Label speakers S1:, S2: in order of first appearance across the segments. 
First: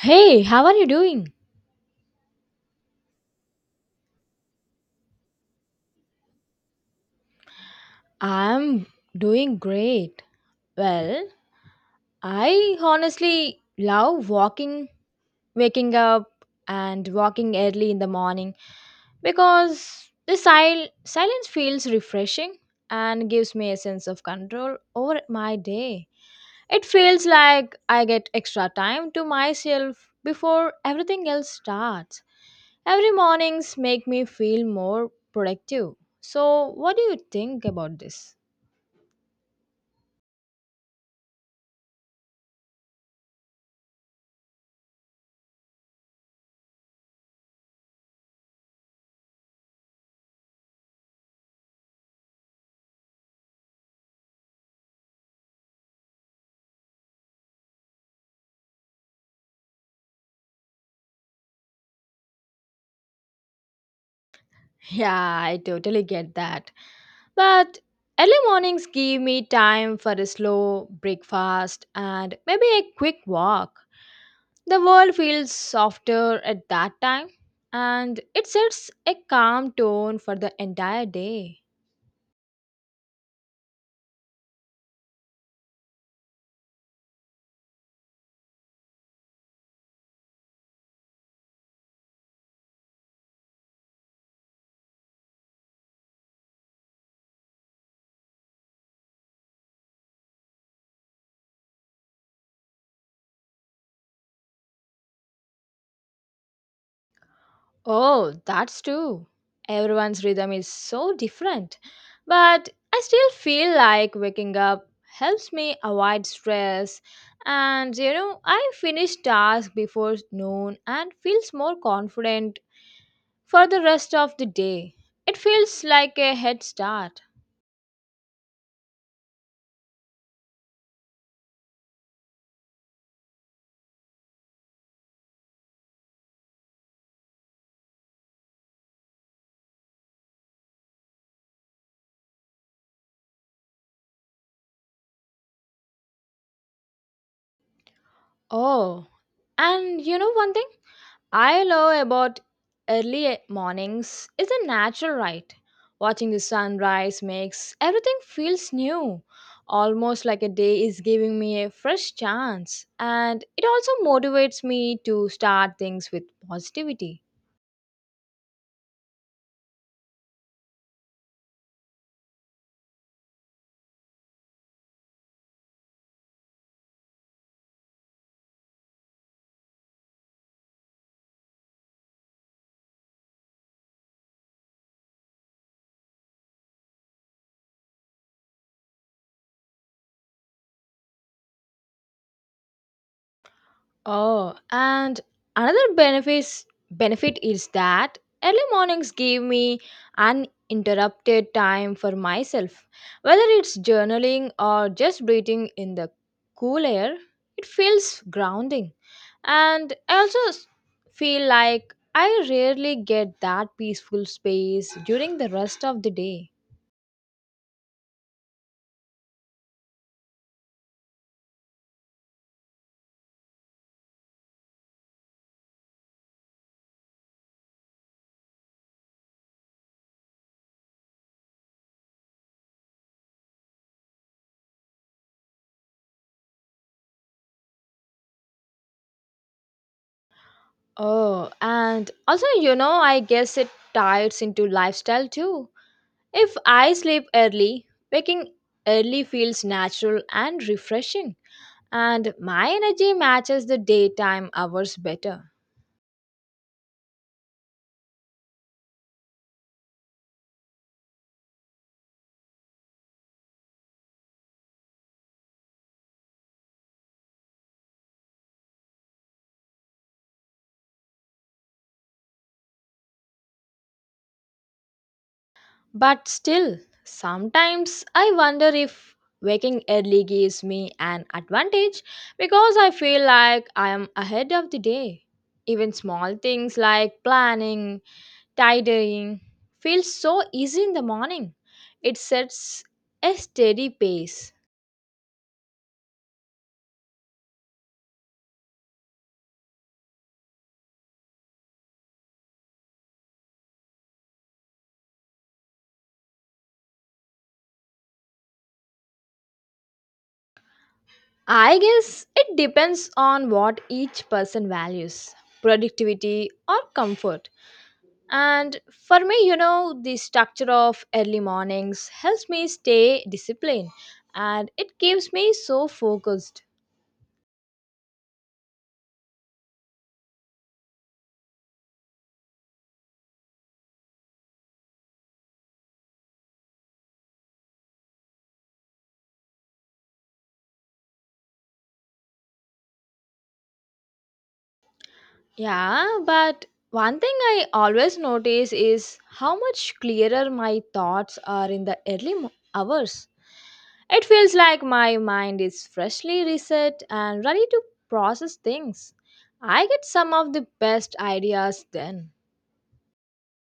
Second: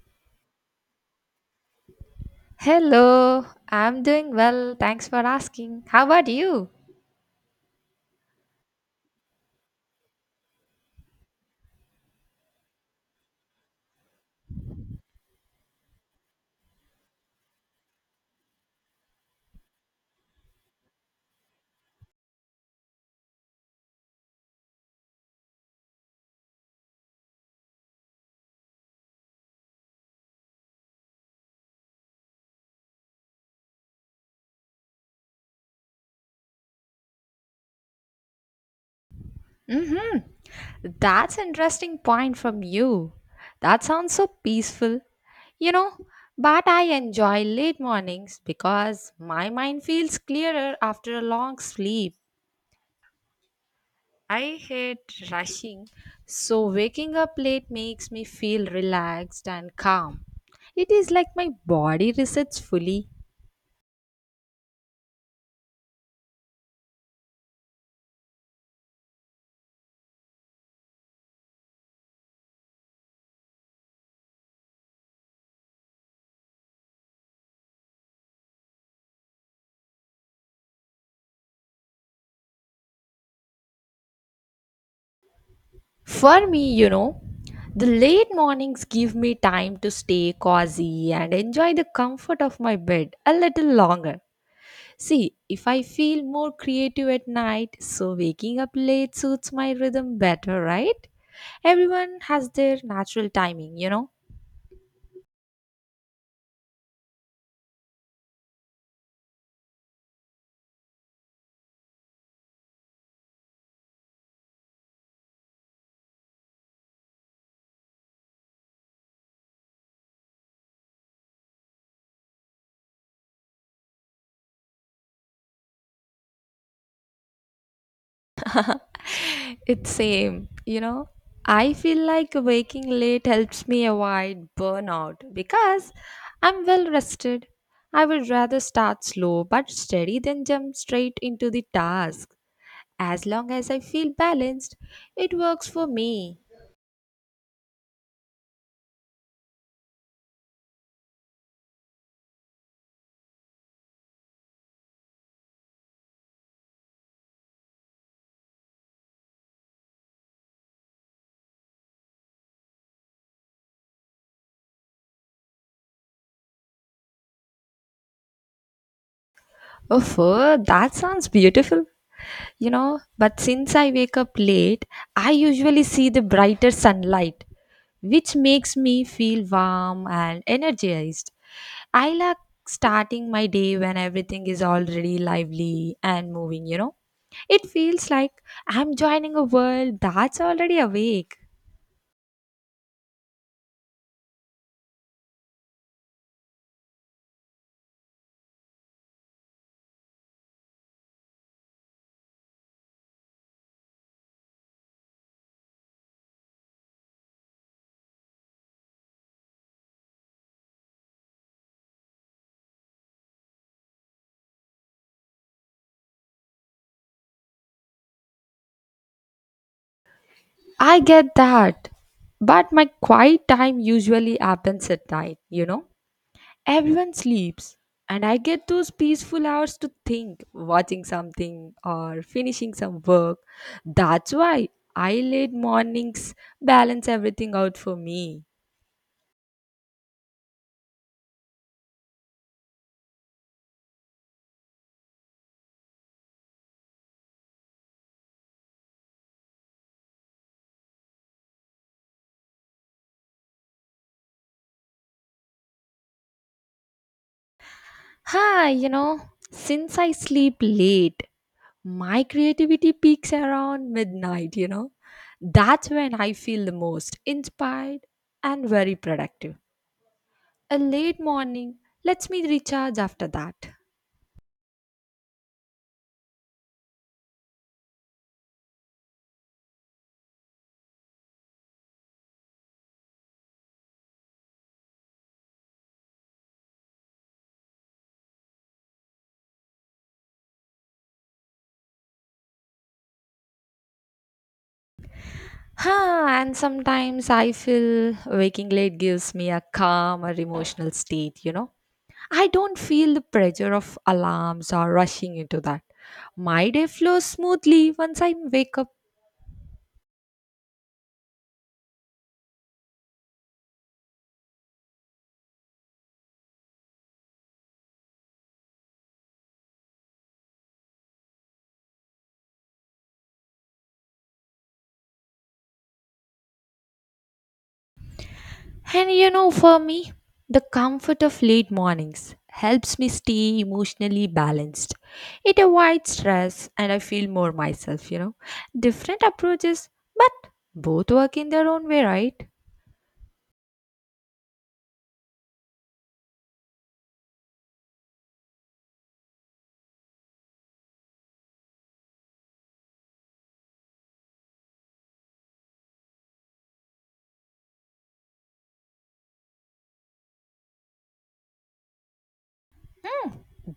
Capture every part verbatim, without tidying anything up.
S1: Hey, how are you doing?
S2: Hello, I'm doing well. Thanks for asking. How about you?
S1: I'm doing great. Well, I honestly love walking, waking up, and walking early in the morning because the sil- silence feels refreshing and gives me a sense of control over my day. It feels like I get extra time to myself before everything else starts. Every mornings make me feel more productive. So, what do you think about this?
S2: That's interesting point from you. That sounds so peaceful. You know, but I enjoy late mornings because my mind feels clearer after a long sleep. I hate rushing, so waking up late makes me feel relaxed and calm. It is like my body resets fully.
S1: Yeah, I totally get that. But early mornings give me time for a slow breakfast and maybe a quick walk. The world feels softer at that time and it sets a calm tone for the entire day.
S2: For me, you know, the late mornings give me time to stay cozy and enjoy the comfort of my bed a little longer. See, if I feel more creative at night, so waking up late suits my rhythm better, right? Everyone has their natural timing, you know.
S1: Oh, that's true. Everyone's rhythm is so different. But I still feel like waking up helps me avoid stress. And you know, I finish tasks before noon and feels more confident for the rest of the day. It feels like a head start.
S2: It's same, you know. I feel like waking late helps me avoid burnout because I'm well rested. I would rather start slow but steady than jump straight into the task. As long as I feel balanced, it works for me.
S1: Oh, and you know one thing? I love about early mornings is a natural right. Watching the sunrise makes everything feels new, almost like a day is giving me a fresh chance, and it also motivates me to start things with positivity.
S2: Oh, that sounds beautiful. You know, but since I wake up late, I usually see the brighter sunlight, which makes me feel warm and energized. I like starting my day when everything is already lively and moving, you know. It feels like I'm joining a world that's already awake.
S1: Oh, and another benefits benefit is that early mornings give me uninterrupted time for myself. Whether it's journaling or just breathing in the cool air, it feels grounding. And I also s- feel like I rarely get that peaceful space during the rest of the day.
S2: I get that, but my quiet time usually happens at night, you know. Everyone sleeps, and I get those peaceful hours to think, watching something or finishing some work. That's why I late mornings balance everything out for me.
S1: Oh, and also, you know, I guess it ties into lifestyle too. If I sleep early, waking early feels natural and refreshing, and my energy matches the daytime hours better.
S2: Ha! You know, since I sleep late, my creativity peaks around midnight, you know. That's when I feel the most inspired and very productive. A late morning lets me recharge after that.
S1: But still, sometimes I wonder if waking early gives me an advantage because I feel like I am ahead of the day. Even small things like planning, tidying feel so easy in the morning. It sets a steady pace.
S2: Huh, and sometimes I feel waking late gives me a calmer emotional state, you know. I don't feel the pressure of alarms or rushing into that. My day flows smoothly once I wake up.
S1: I guess it depends on what each person values productivity or comfort. And for me, you know, the structure of early mornings helps me stay disciplined and it keeps me so focused.
S2: And you know, for me, the comfort of late mornings helps me stay emotionally balanced. It avoids stress and I feel more myself, you know. Different approaches, but both work in their own way, right?
S1: Yeah, but one thing I always notice is how much clearer my thoughts are in the early mo- hours. It feels like my mind is freshly reset and ready to process things. I get some of the best ideas then.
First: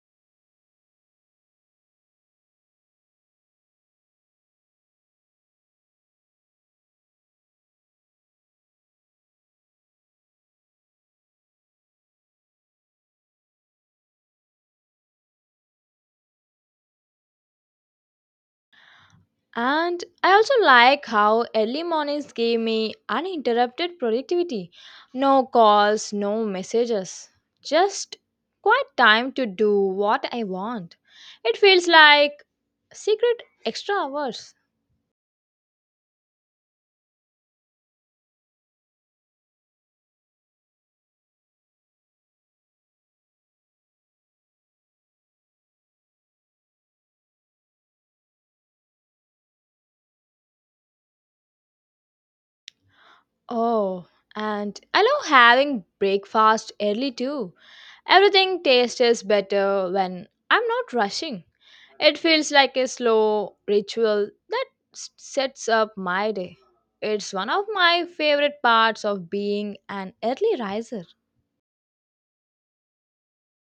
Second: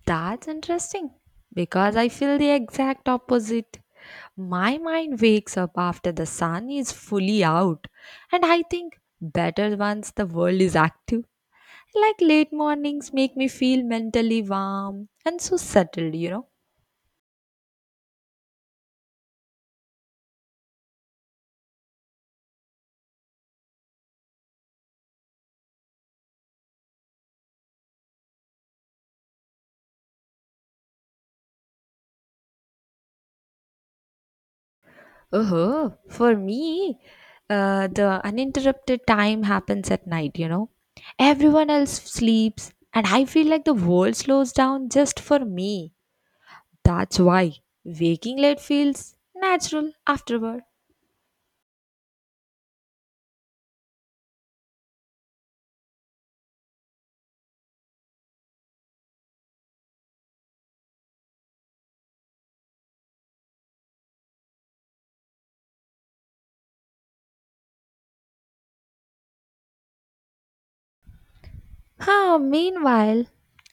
S2: That's interesting because I feel the exact opposite. My mind wakes up after the sun is fully out, and I think better once the world is active. Like late mornings make me feel mentally warm and so settled, you know.
S1: And I also like how early mornings gave me uninterrupted productivity. No calls, no messages. Just quite time to do what I want. It feels like secret extra hours.
S2: Oh, for me, uh, the uninterrupted time happens at night, you know. Everyone else sleeps, and I feel like the world slows down just for me. That's why waking late feels natural afterward.
S1: Oh, and I love having breakfast early too. Everything tastes better when I'm not rushing. It feels like a slow ritual that s- sets up my day. It's one of my favorite parts of being an early riser.
S2: Huh, meanwhile,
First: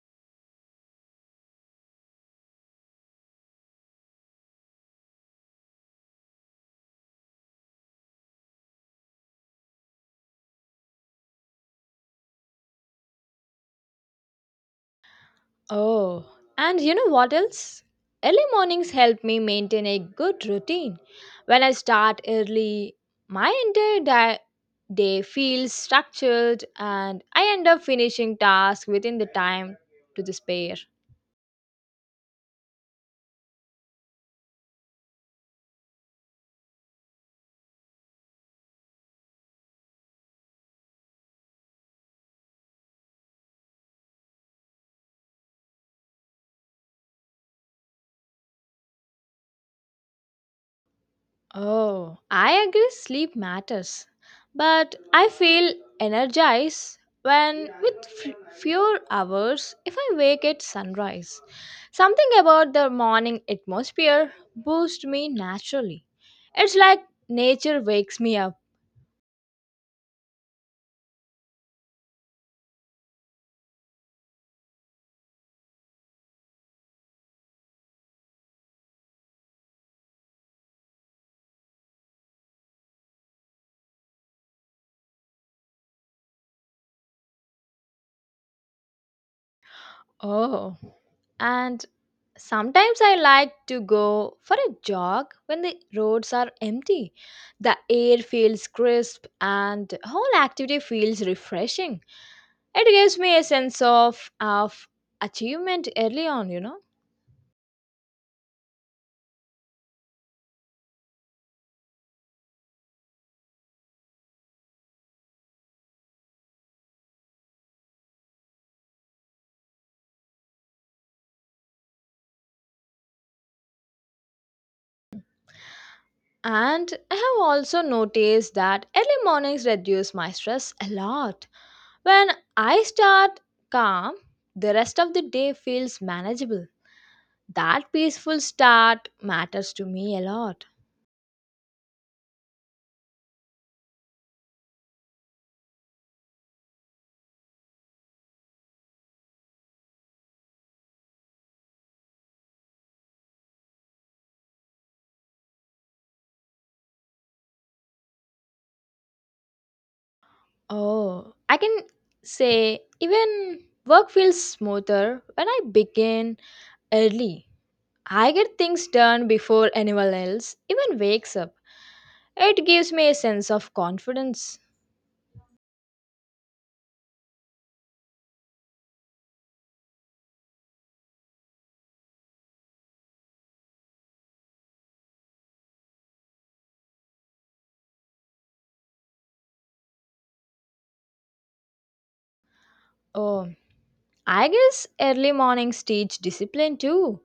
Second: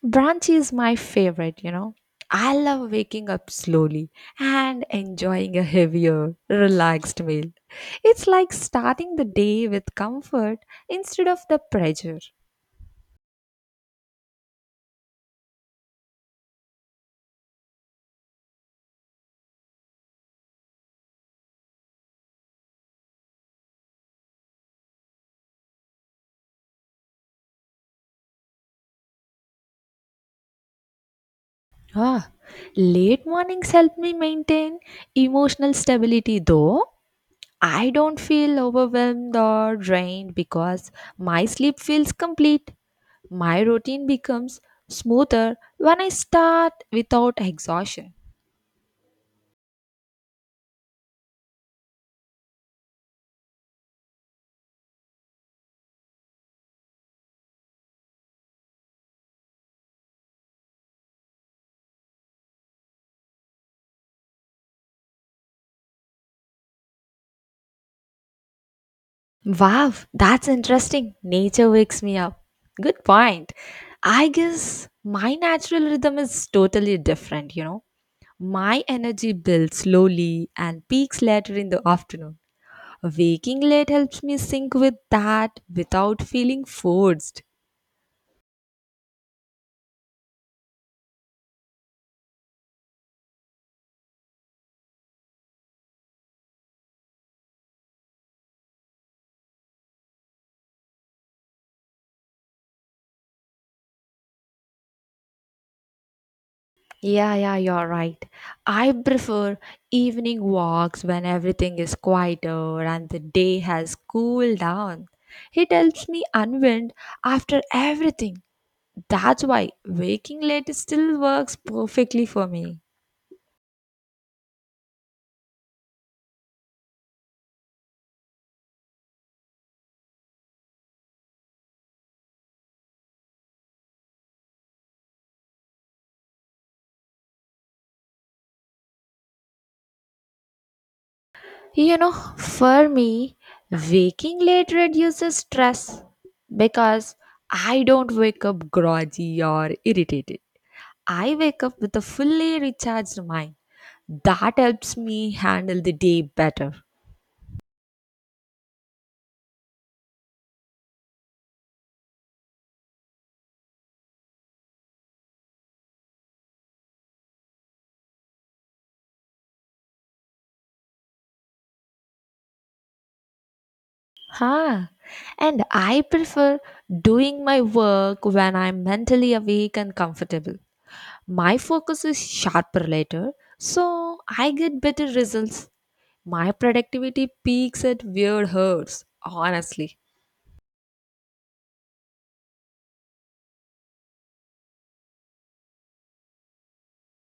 S2: brunch is my favorite, you know. I love waking up slowly and enjoying a heavier, relaxed meal. It's like starting the day with comfort instead of the pressure.
S1: Oh, and you know what else? Early mornings help me maintain a good routine. When I start early, my entire di- day feels structured and I end up finishing tasks within the time to the spare.
S2: Ah, late mornings help me maintain emotional stability though. I don't feel overwhelmed or drained because my sleep feels complete. My routine becomes smoother when I start without exhaustion.
S1: Oh, I agree sleep matters. But I feel energized when with f- few hours if I wake at sunrise. Something about the morning atmosphere boosts me naturally. It's like nature wakes me up.
S2: Wow, that's interesting. Nature wakes me up. Good point. I guess my natural rhythm is totally different, you know. My energy builds slowly and peaks later in the afternoon. Waking late helps me sync with that without feeling forced.
S1: Oh, and sometimes I like to go for a jog when the roads are empty. The air feels crisp and whole activity feels refreshing. It gives me a sense of of achievement early on, you know.
S2: Yeah, yeah, you're right. I prefer evening walks when everything is quieter and the day has cooled down. It helps me unwind after everything. That's why waking late still works perfectly for me.
S1: And I have also noticed that early mornings reduce my stress a lot when I start calm. The rest of the day feels manageable. That peaceful start matters to me a lot.
S2: You know, for me, waking late reduces stress because I don't wake up groggy or irritated. I wake up with a fully recharged mind. That helps me handle the day better.
S1: Oh, I can say even work feels smoother when I begin early. I get things done before anyone else even wakes up. It gives me a sense of confidence.
S2: Huh. And I prefer doing my work when I'm mentally awake and comfortable. My focus is sharper later, so I get better results. My productivity peaks at weird hours, honestly.
S1: Oh, I guess early mornings teach discipline too.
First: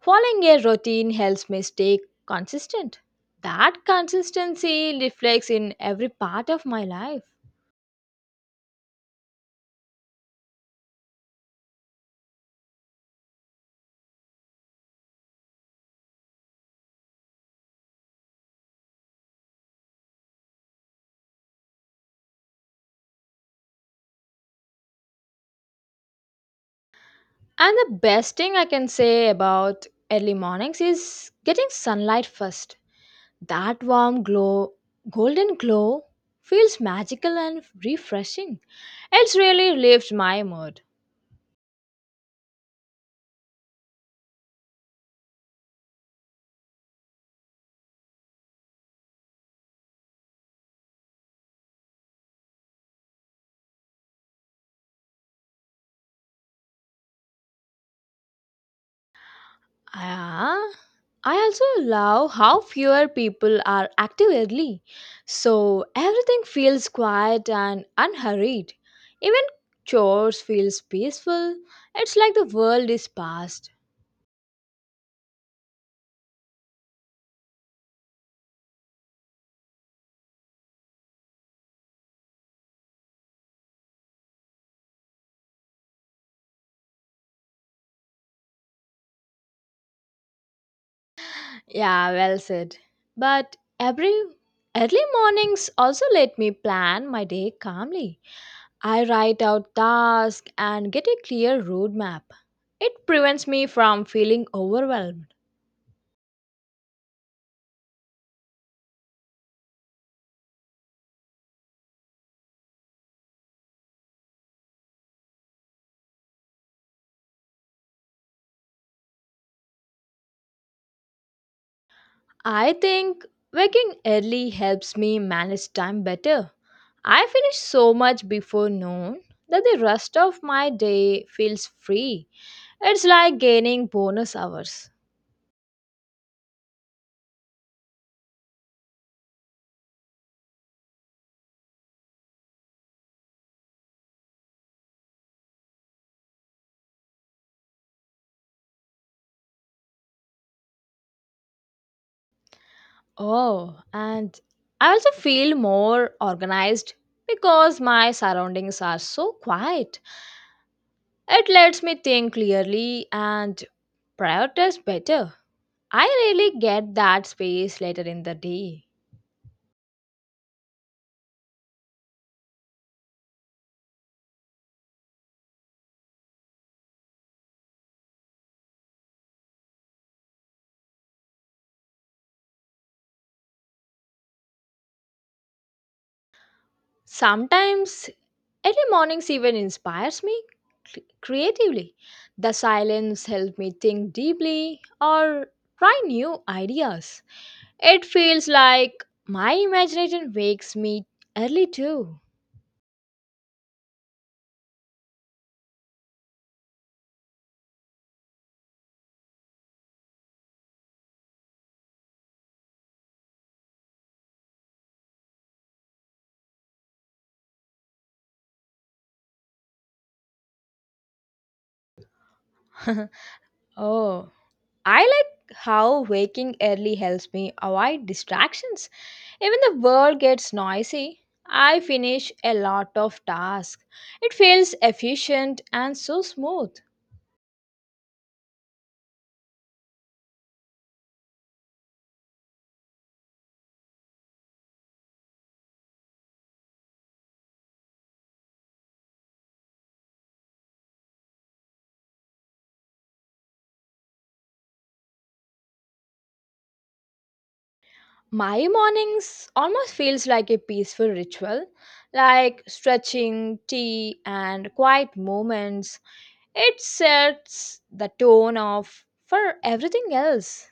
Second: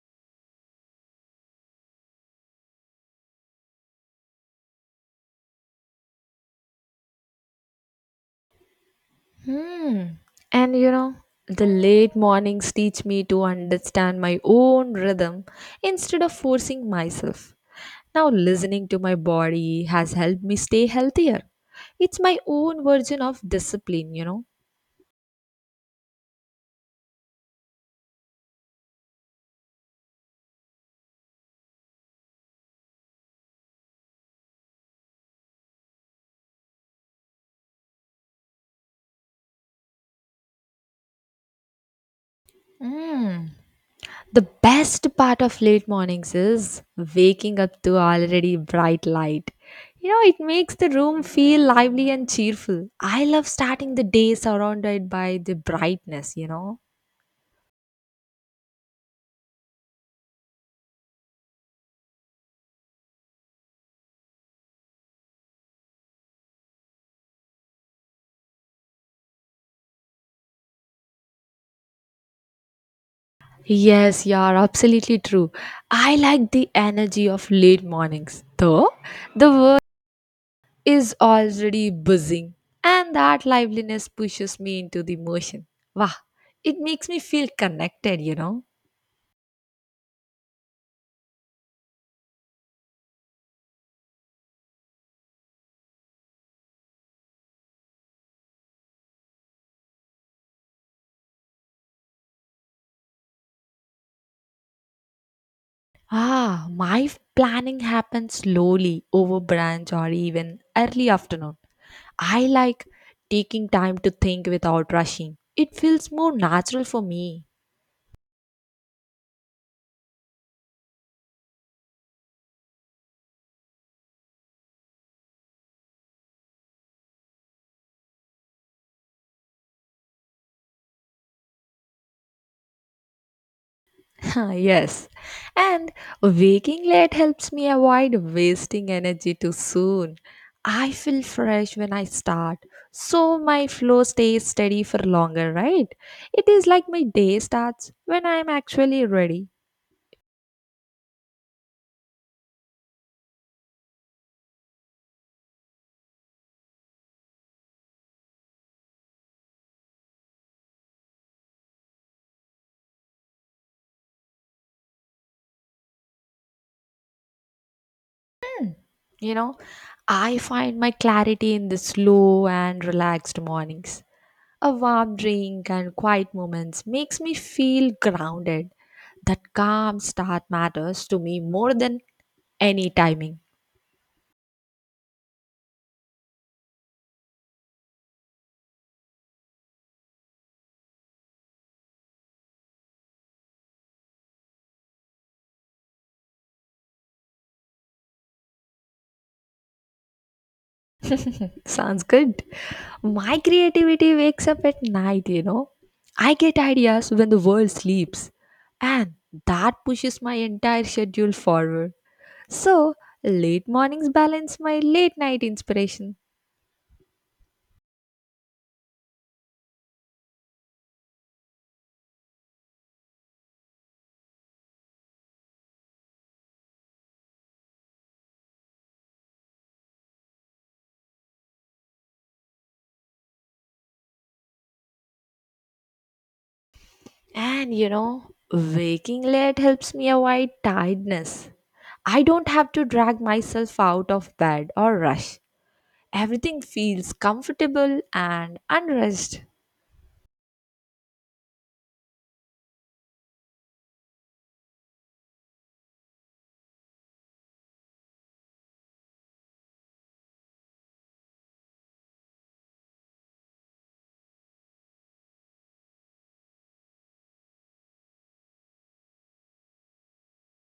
S1: Following a routine helps me stay consistent. That consistency reflects in every part of my life.
S2: Hmm. And you know, the late mornings teach me to understand my own rhythm instead of forcing myself. Now, listening to my body has helped me stay healthier. It's my own version of discipline, you know.
S1: And the best thing I can say about early mornings is getting sunlight first. That warm glow, golden glow, feels magical and refreshing. It's really lifts my mood.
S2: Mm. The best part of late mornings is waking up to already bright light. You know, it makes the room feel lively and cheerful. I love starting the day surrounded by the brightness, you know.
S1: Ah, I also love how fewer people are active early, so everything feels quiet and unhurried. Even chores feels peaceful. It's like the world is past.
S2: Yes, you are absolutely true. I like the energy of late mornings. Though the is already buzzing and that liveliness pushes me into the motion. Wow, it makes me feel connected, you know.
S1: Yeah, well said. But every early mornings also let me plan my day calmly. I write out tasks and get a clear roadmap. It prevents me from feeling overwhelmed.
S2: Ah, my f- planning happens slowly over brunch or even early afternoon. I like taking time to think without rushing. It feels more natural for me.
S1: I think waking early helps me manage time better. I finish so much before noon that the rest of my day feels free. It's like gaining bonus hours.
S2: Yes. And waking late helps me avoid wasting energy too soon. I feel fresh when I start, so my flow stays steady for longer, right? It is like my day starts when I'm actually ready.
S1: Oh, and I also feel more organized because my surroundings are so quiet. It lets me think clearly and prioritize better. I really get that space later in the day.
S2: You know, I find my clarity in the slow and relaxed mornings. A warm drink and quiet moments makes me feel grounded. That calm start matters to me more than any timing.
S1: Sometimes early mornings even inspires me cre- creatively. The silence helps me think deeply or try new ideas. It feels like my imagination wakes me early
S2: Sounds
S1: too.
S2: good. My creativity wakes up at night, you know. I get ideas when the world sleeps, and that pushes my entire schedule forward. So, late mornings balance my late night inspiration.
S1: Oh, I like how waking early helps me avoid distractions. Even the world gets noisy. I finish a lot of tasks. It feels efficient and so smooth.
S2: And you know, waking late helps me avoid tiredness. I don't have to drag myself out of bed or rush. Everything feels comfortable and unrest.
S1: My mornings almost feels like a peaceful ritual, like stretching, tea, and quiet moments. It sets the tone of for everything else.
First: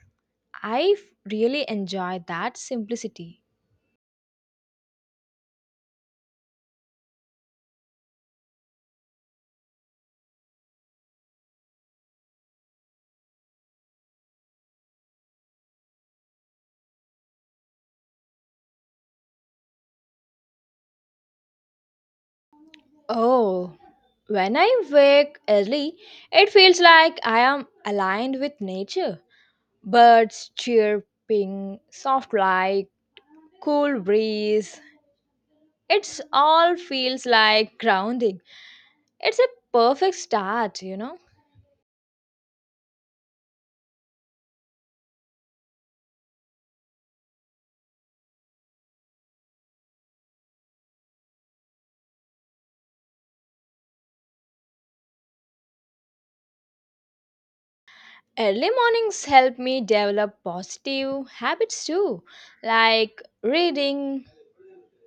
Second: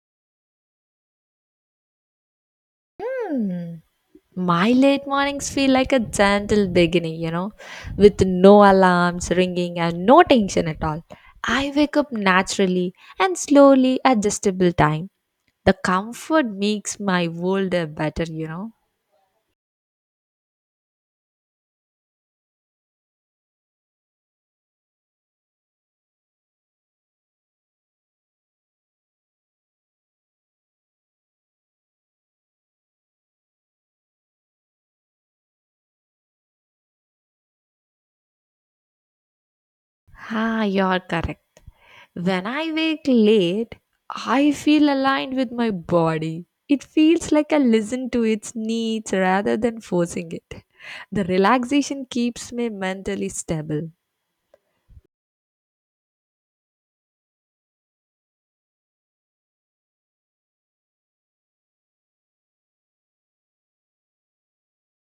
S1: I f- really enjoy that simplicity.
S2: Hmm. My late mornings feel like a gentle beginning, you know, with no alarms ringing and no tension at all. I wake up naturally and slowly adjustable time. The comfort makes my world a better, you know.
S1: Oh, when I wake early, it feels like I am aligned with nature. Birds chirping, soft light, cool breeze. It's all feels like grounding. It's a perfect
S2: Ah,
S1: start, you
S2: you're
S1: know.
S2: correct. When I wake late, I feel aligned with my body. It feels like I listen to its needs rather than forcing it. The relaxation keeps me mentally stable.
S1: Early mornings help me develop positive habits too, like reading,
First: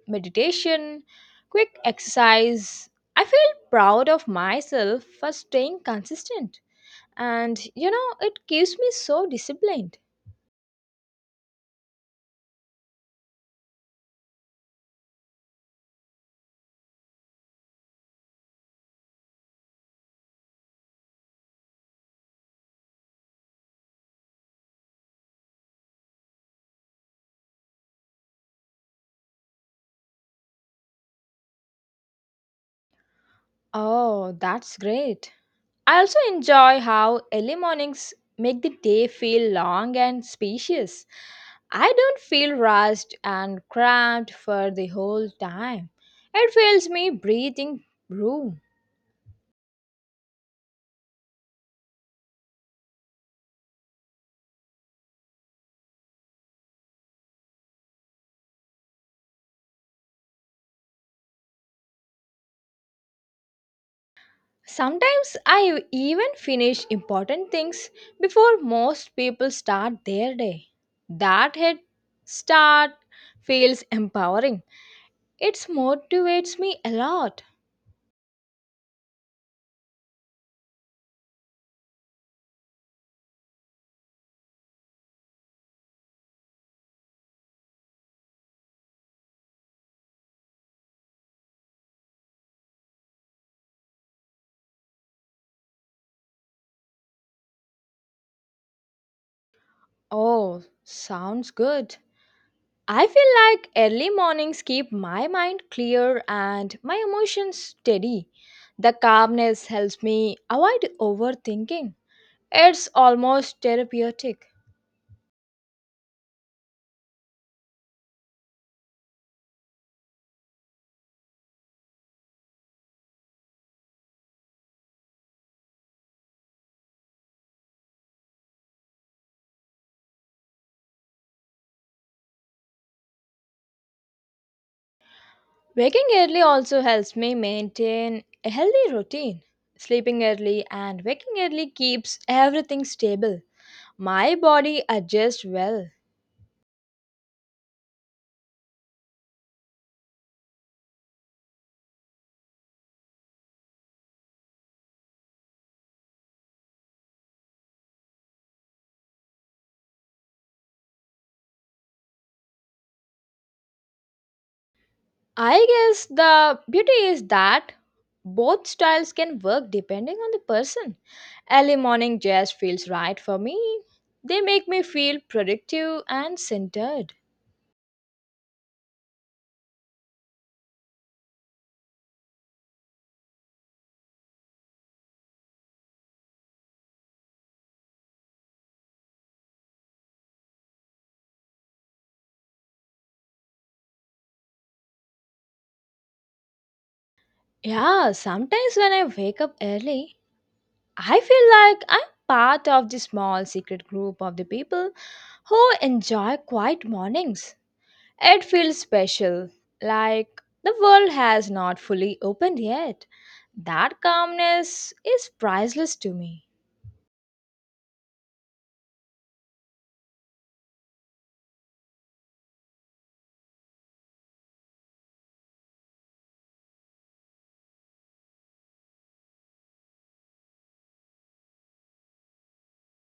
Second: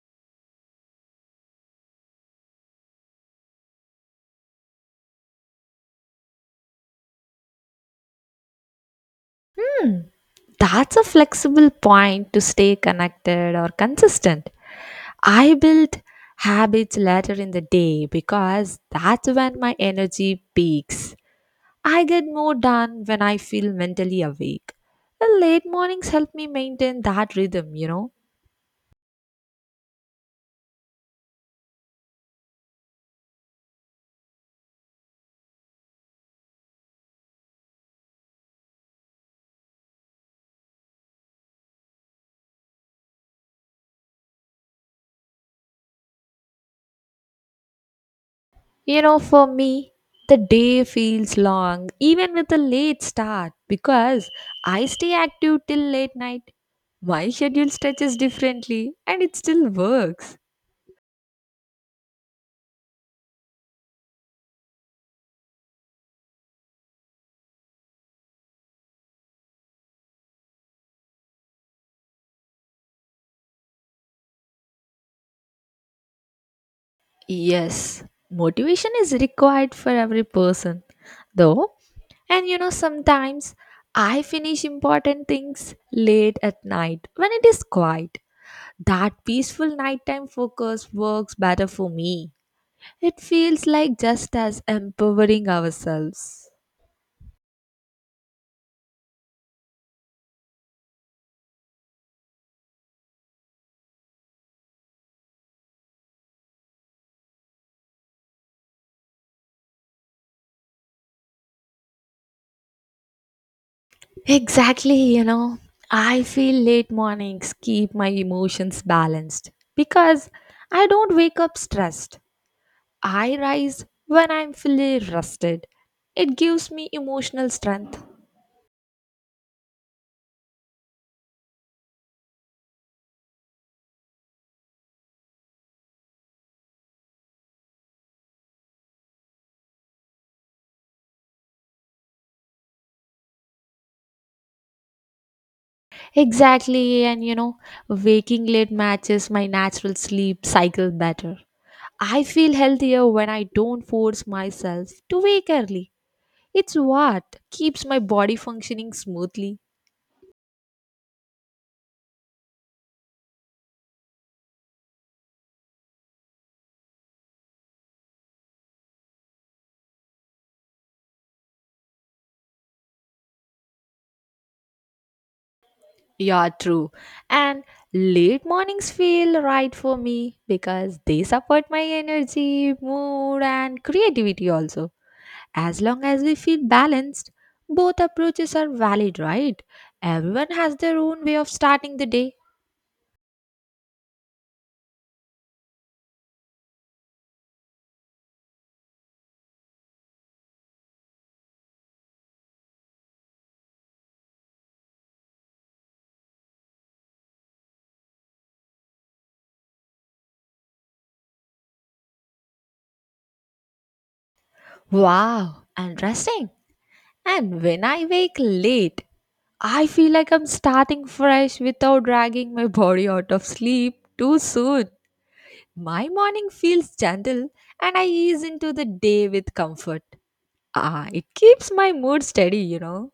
S1: meditation, quick exercise. I feel proud of myself for staying consistent. And you know, it keeps me so disciplined.
S2: Hmm. That's a flexible point to stay connected or consistent. I built habits later in the day because that's when my energy peaks. I get more done when I feel mentally awake. The late mornings help me maintain that rhythm, you know.
S1: Oh, that's great. I also enjoy how early mornings make the day feel long and spacious. I don't feel rushed and cramped for the whole time. It fills me breathing room.
S2: You know, for me, the day feels long even with a late start because I stay active till late night. My schedule stretches differently and it still works.
S1: Sometimes I even finish important things before most people start their day. That head start feels empowering. It motivates me a lot.
S2: Yes, motivation is required for every person, though. And you know, sometimes I finish important things late at night when it is quiet. That peaceful nighttime focus works better for me. It feels like just as empowering ourselves.
S1: Oh, sounds good. I feel like early mornings keep my mind clear and my emotions steady. The calmness helps me avoid overthinking. It's almost therapeutic.
S2: Exactly, you know, I feel late mornings keep my emotions balanced because I don't wake up stressed. I rise when I'm fully rested. It gives me emotional strength.
S1: Waking early also helps me maintain a healthy routine. Sleeping early and waking early keeps everything stable. My body adjusts well.
S2: Exactly, and you know, waking late matches my natural sleep cycle better. I feel healthier when I don't force myself to wake early. It's what keeps my body functioning smoothly.
S1: I guess the beauty is that both styles can work depending on the person. Early morning jazz feels right for me. They make me feel productive and
S2: Yeah, true.
S1: centered.
S2: And late mornings feel right for me because they support my energy, mood, and creativity also. As long as we feel balanced, both approaches are valid, right? Everyone has their own way of starting the day.
S1: Yeah, sometimes when I wake up early, I feel like I'm part of the small secret group of the people who enjoy quiet mornings. It feels special, like the world has not fully opened yet. That calmness is
S2: Wow,
S1: priceless to me.
S2: interesting. And when I wake late, I feel like I'm starting fresh without dragging my body out of sleep too soon. My morning feels gentle and I ease into the day with comfort. Ah, it keeps my mood steady, you know.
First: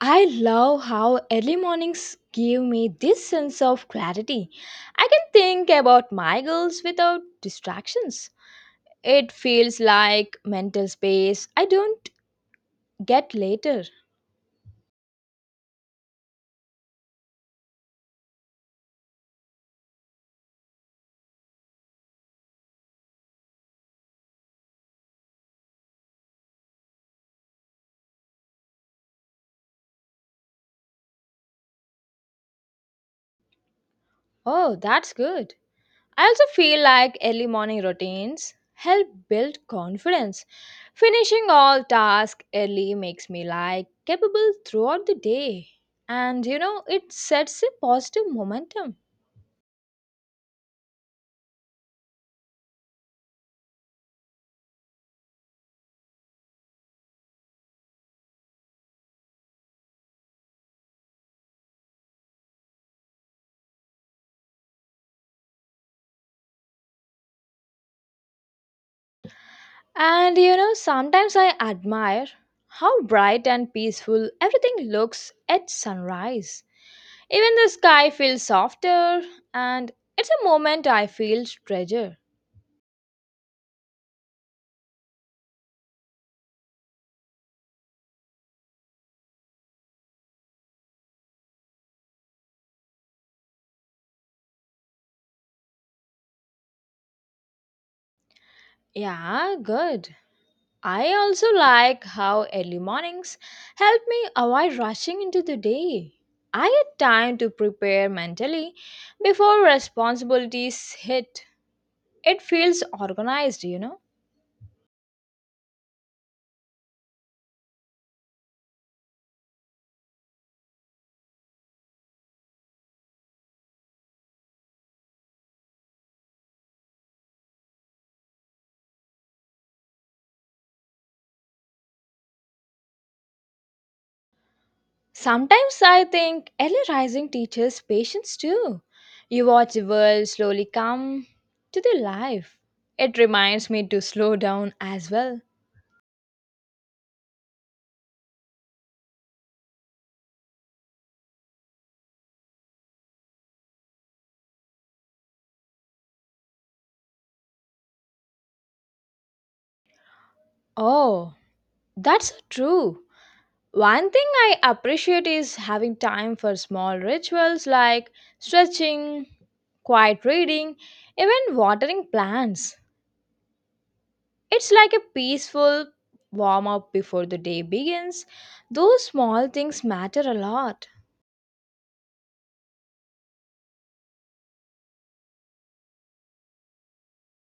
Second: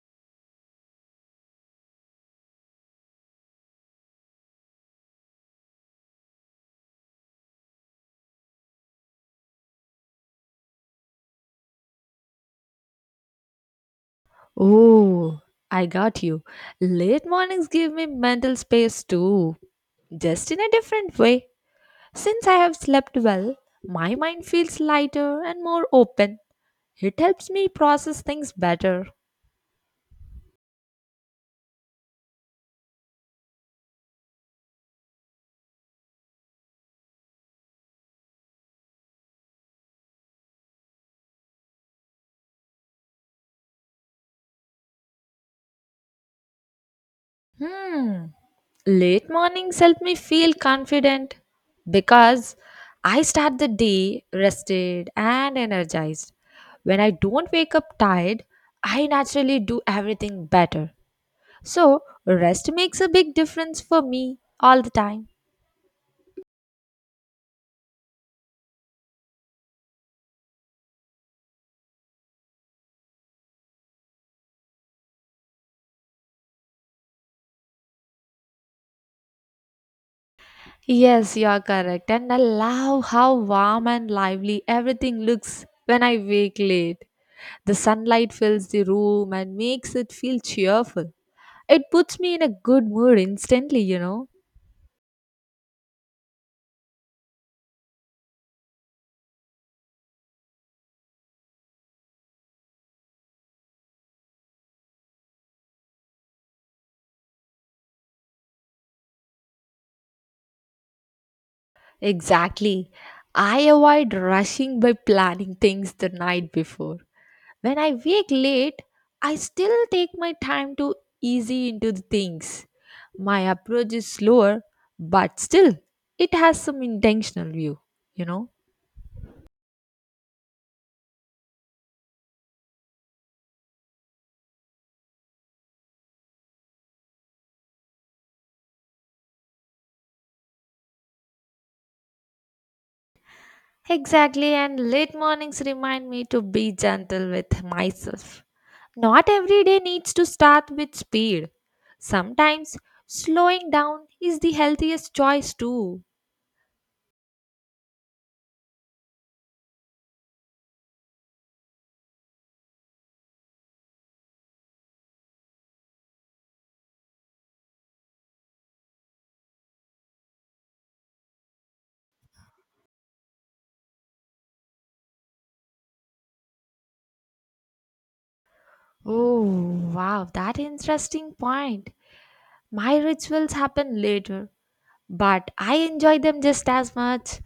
S1: I love how early mornings give me this sense of clarity. I can think about my goals without distractions. It feels like mental space I don't get later.
S2: Oh, I got you. Late mornings give me mental space too. Just in a different way. Since I have slept well, my mind feels lighter and more open. It helps me process things better.
S1: Oh, that's good. I also feel like early morning routines help build confidence. Finishing all tasks early makes me like capable throughout the day. And you know, it sets a
S2: Hmm.
S1: positive momentum.
S2: Late mornings help me feel confident because I start the day rested and energized. When I don't wake up tired, I naturally do everything better. So, rest makes a big difference for me all the time.
S1: And you know, sometimes I admire how bright and peaceful everything looks at sunrise. Even the sky feels softer, and it's a moment I
S2: Yes,
S1: feel
S2: you are correct.
S1: treasure.
S2: And I love how warm and lively everything looks when I wake late. The sunlight fills the room and makes it feel cheerful. It puts me in a good mood instantly, you know.
S1: Yeah, good. I also like how early mornings help me avoid rushing into the day. I get time to prepare mentally before responsibilities hit. It feels
S2: Exactly. I
S1: organized, you know.
S2: avoid rushing by planning things the night before. When I wake late, I still take my time to easy into the things. My approach is slower, but still, it has some intentional view, you know.
S1: Sometimes I think early rising teaches patience too. You watch the world slowly come to their life. It reminds me to slow
S2: Exactly,
S1: down
S2: and
S1: as
S2: late
S1: well.
S2: mornings remind me to be gentle with myself. Not every day needs to start with speed. Sometimes slowing down is the healthiest choice, too.
S1: Oh, that's so true. One thing I appreciate is having time for small rituals like stretching, quiet reading, even watering plants. It's like a peaceful warm up before the day begins. Those
S2: Oh,
S1: small things matter
S2: wow,
S1: a
S2: that
S1: lot.
S2: interesting point. My rituals happen later, but I enjoy them just as much.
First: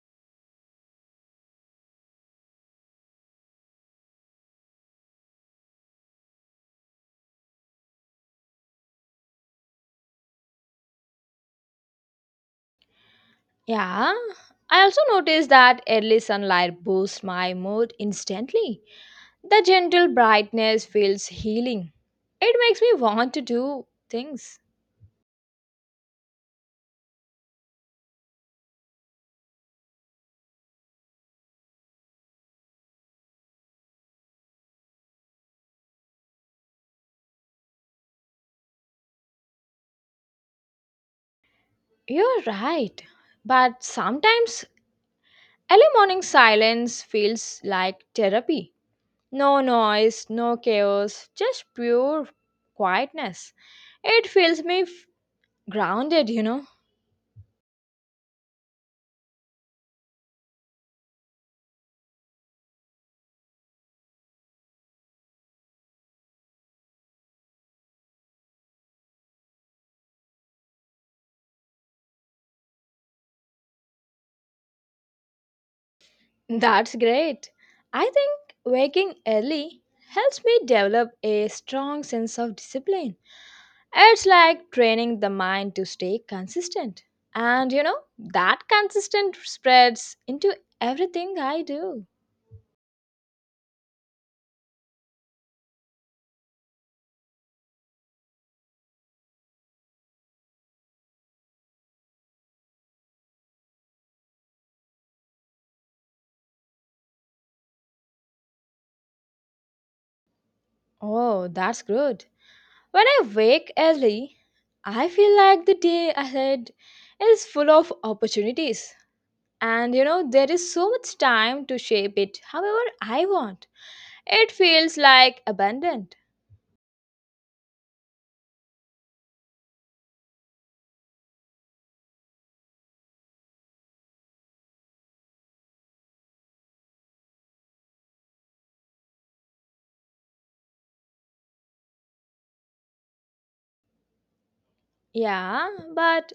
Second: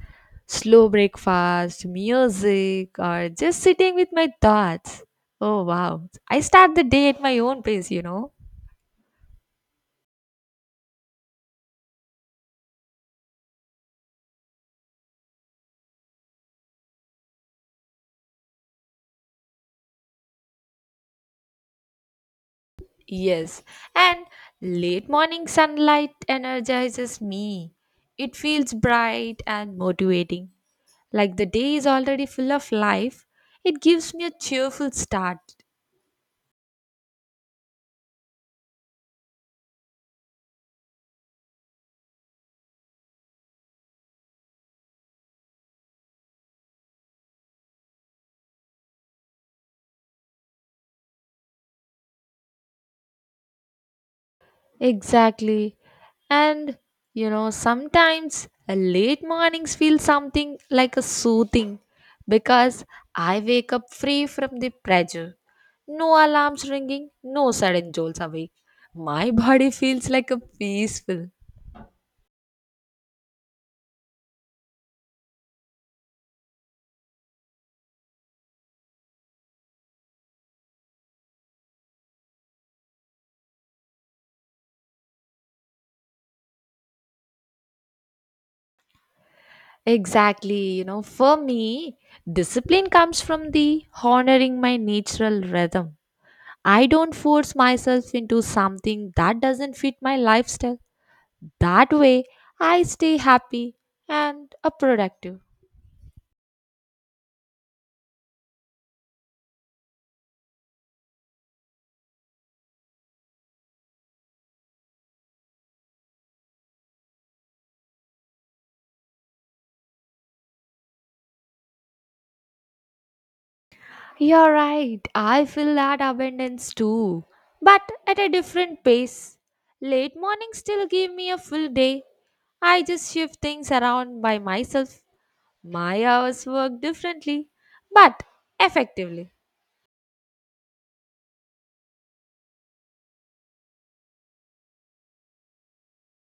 S2: Slow breakfast, music, or just sitting with my thoughts. Oh, wow. I start the day at my own pace, you know.
S1: Yeah, I also noticed that early sunlight boosts my mood instantly. The gentle brightness feels healing. It makes me want to
S2: Yes,
S1: do
S2: and
S1: things.
S2: late morning sunlight energizes me. It feels bright and motivating. Like the day is already full of life, it gives me a cheerful start.
S1: You're right. But sometimes early morning silence feels like therapy. No noise, no chaos, just pure quietness. It feels me f-
S2: Exactly.
S1: grounded, you know.
S2: And you know, sometimes a late mornings feel something like a soothing because I wake up free from the pressure. No alarms ringing, no sudden jolts awake. My body feels like a peaceful.
S1: That's great. I think waking early helps me develop a strong sense of discipline. It's like training the mind to stay consistent. And you know, that consistent spreads into
S2: Exactly. You know, for
S1: everything I
S2: me,
S1: do.
S2: discipline comes from the honoring my natural rhythm. I don't force myself into something that doesn't fit my lifestyle. That way, I stay happy and uh, productive.
S1: Oh, that's good. When I wake early, I feel like the day ahead is full of opportunities. And you know, there is so much time to shape it however I want. It
S2: You're
S1: feels
S2: right.
S1: like
S2: I feel that
S1: abundant.
S2: abundance too, but at a different pace. Late mornings still give me a full day. I just shift things around by myself. My hours work differently, but effectively.
S1: Yeah, but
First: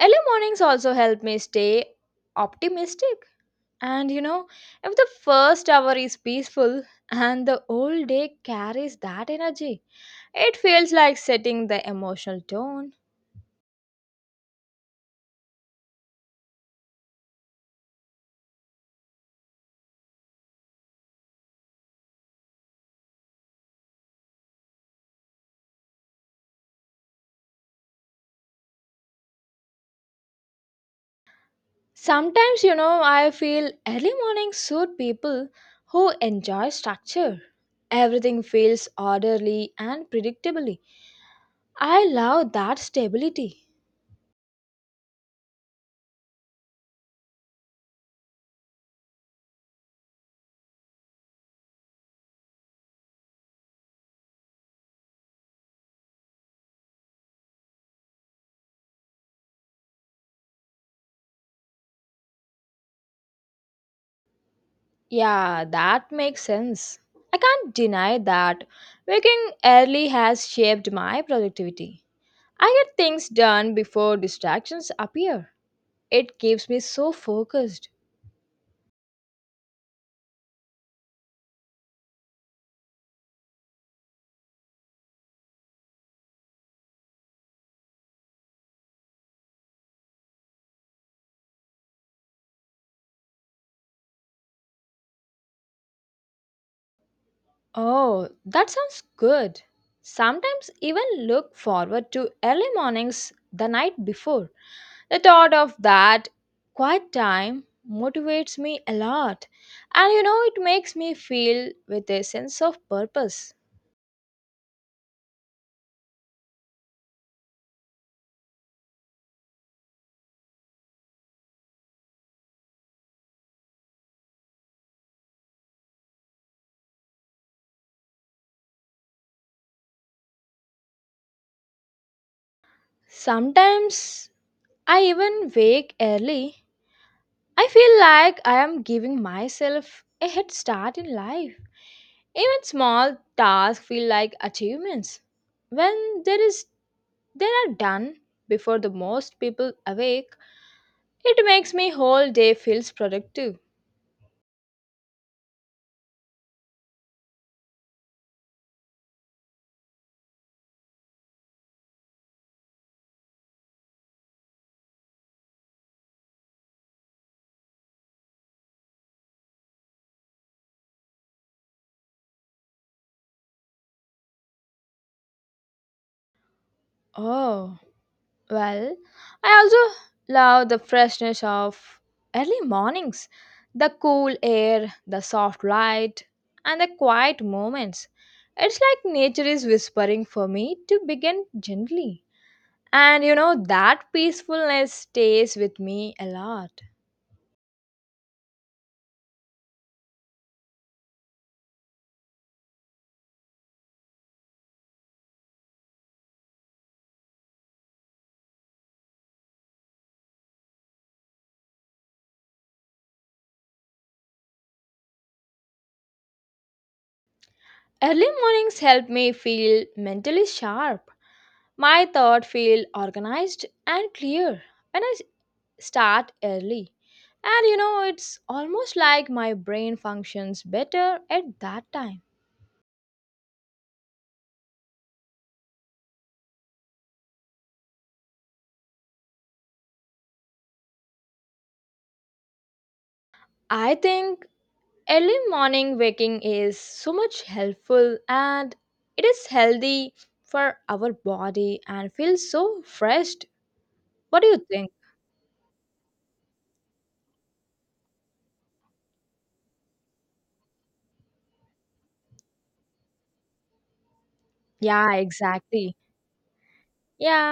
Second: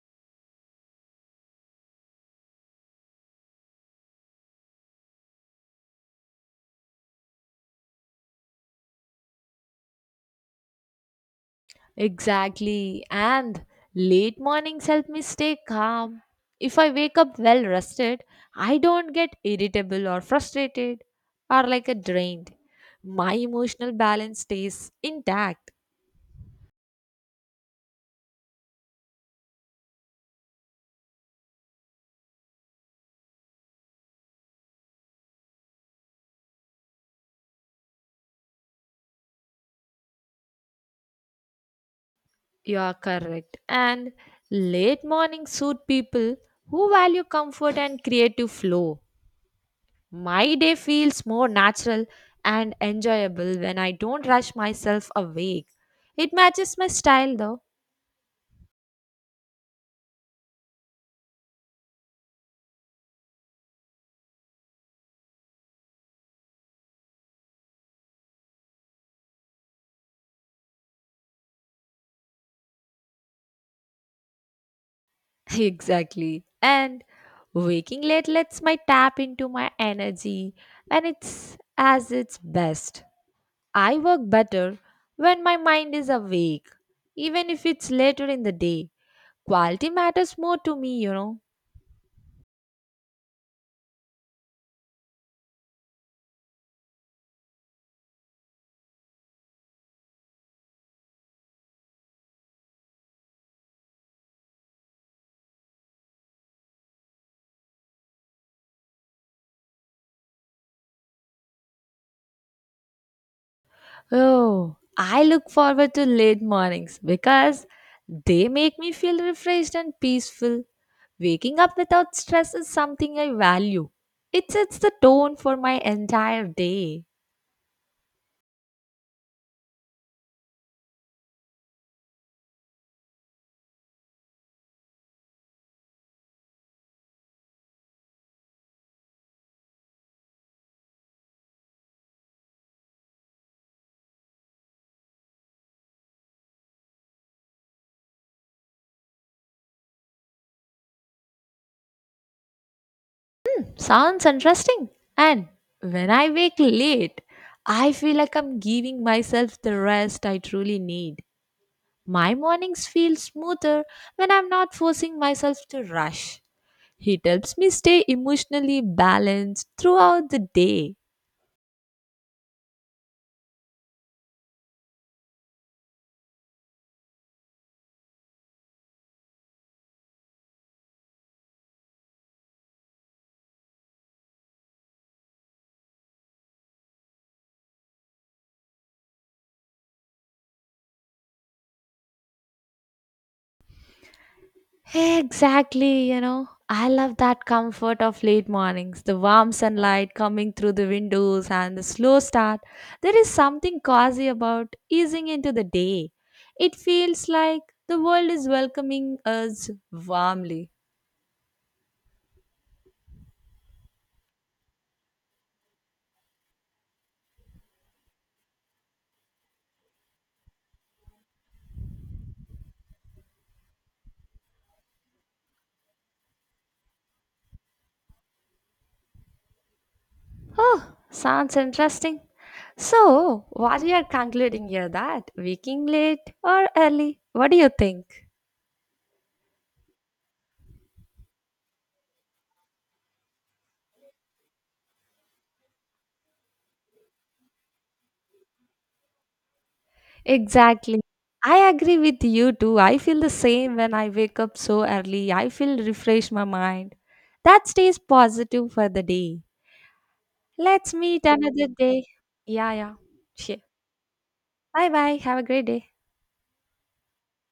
S1: early mornings also help me stay optimistic. And you know, if the first hour is peaceful and the whole day carries that energy, it feels like setting the emotional tone.
S2: Exactly. And late mornings help me stay calm. If I wake up well rested, I don't get irritable or frustrated or like a drained. My emotional balance stays intact.
S1: Sometimes, you know, I feel early mornings suit people who enjoy structure. Everything feels orderly and predictably. I love
S2: You
S1: that
S2: are correct.
S1: stability.
S2: And late mornings suit people who value comfort and creative flow. My day feels more natural and enjoyable when I don't rush myself awake. It matches my style though.
S1: Yeah, that makes sense. I can't deny that waking early has shaped my productivity. I get things done before distractions appear. It
S2: Exactly.
S1: keeps me
S2: And
S1: so focused.
S2: waking late lets my tap into my energy when it's as its best. I work better when my mind is awake, even if it's later in the day. Quality matters more to me, you know.
S1: Oh, that sounds good. Sometimes even look forward to early mornings the night before. The thought of that quiet time motivates me a lot, and you know, it makes me feel with a sense of purpose.
S2: Oh, I look forward to late mornings because they make me feel refreshed and peaceful. Waking up without stress is something I value. It sets the tone for my entire day.
S1: Sometimes I even wake early. I feel like I am giving myself a head start in life. Even small tasks feel like achievements when there is they are done before the most people awake. It makes me whole day feels productive.
S2: Sounds interesting. And when I wake late, I feel like I'm giving myself the rest I truly need. My mornings feel smoother when I'm not forcing myself to rush. It helps me stay emotionally balanced throughout the day.
S1: Oh, well, I also love the freshness of early mornings, the cool air, the soft light, and the quiet moments. It's like nature is whispering for me to begin gently. And you know, that peacefulness stays with
S2: Exactly,
S1: me
S2: you
S1: a
S2: know.
S1: lot.
S2: I love that comfort of late mornings, the warm sunlight coming through the windows and the slow start. There is something cozy about easing into the day. It feels like the world is welcoming us warmly.
S1: Early mornings help me feel mentally sharp. My thoughts feel organized and clear when I s- start early. And you know, it's almost like my brain functions
S2: Oh,
S1: better
S2: sounds
S1: at that
S2: interesting.
S1: time.
S2: So, what you are concluding here that waking late or early? What do you think?
S1: I think early morning waking is so much helpful and it is healthy for
S2: Exactly.
S1: our
S2: I
S1: body
S2: agree
S1: and
S2: with
S1: feels
S2: you too.
S1: so
S2: I feel the
S1: fresh.
S2: same when I wake
S1: What do
S2: up
S1: you
S2: so
S1: think?
S2: early. I feel refresh my mind. That stays positive for the day. Let's meet another day. Yeah, yeah. Sure. Bye
S1: Yeah,
S2: bye. Have a great day.
S1: exactly. Yeah,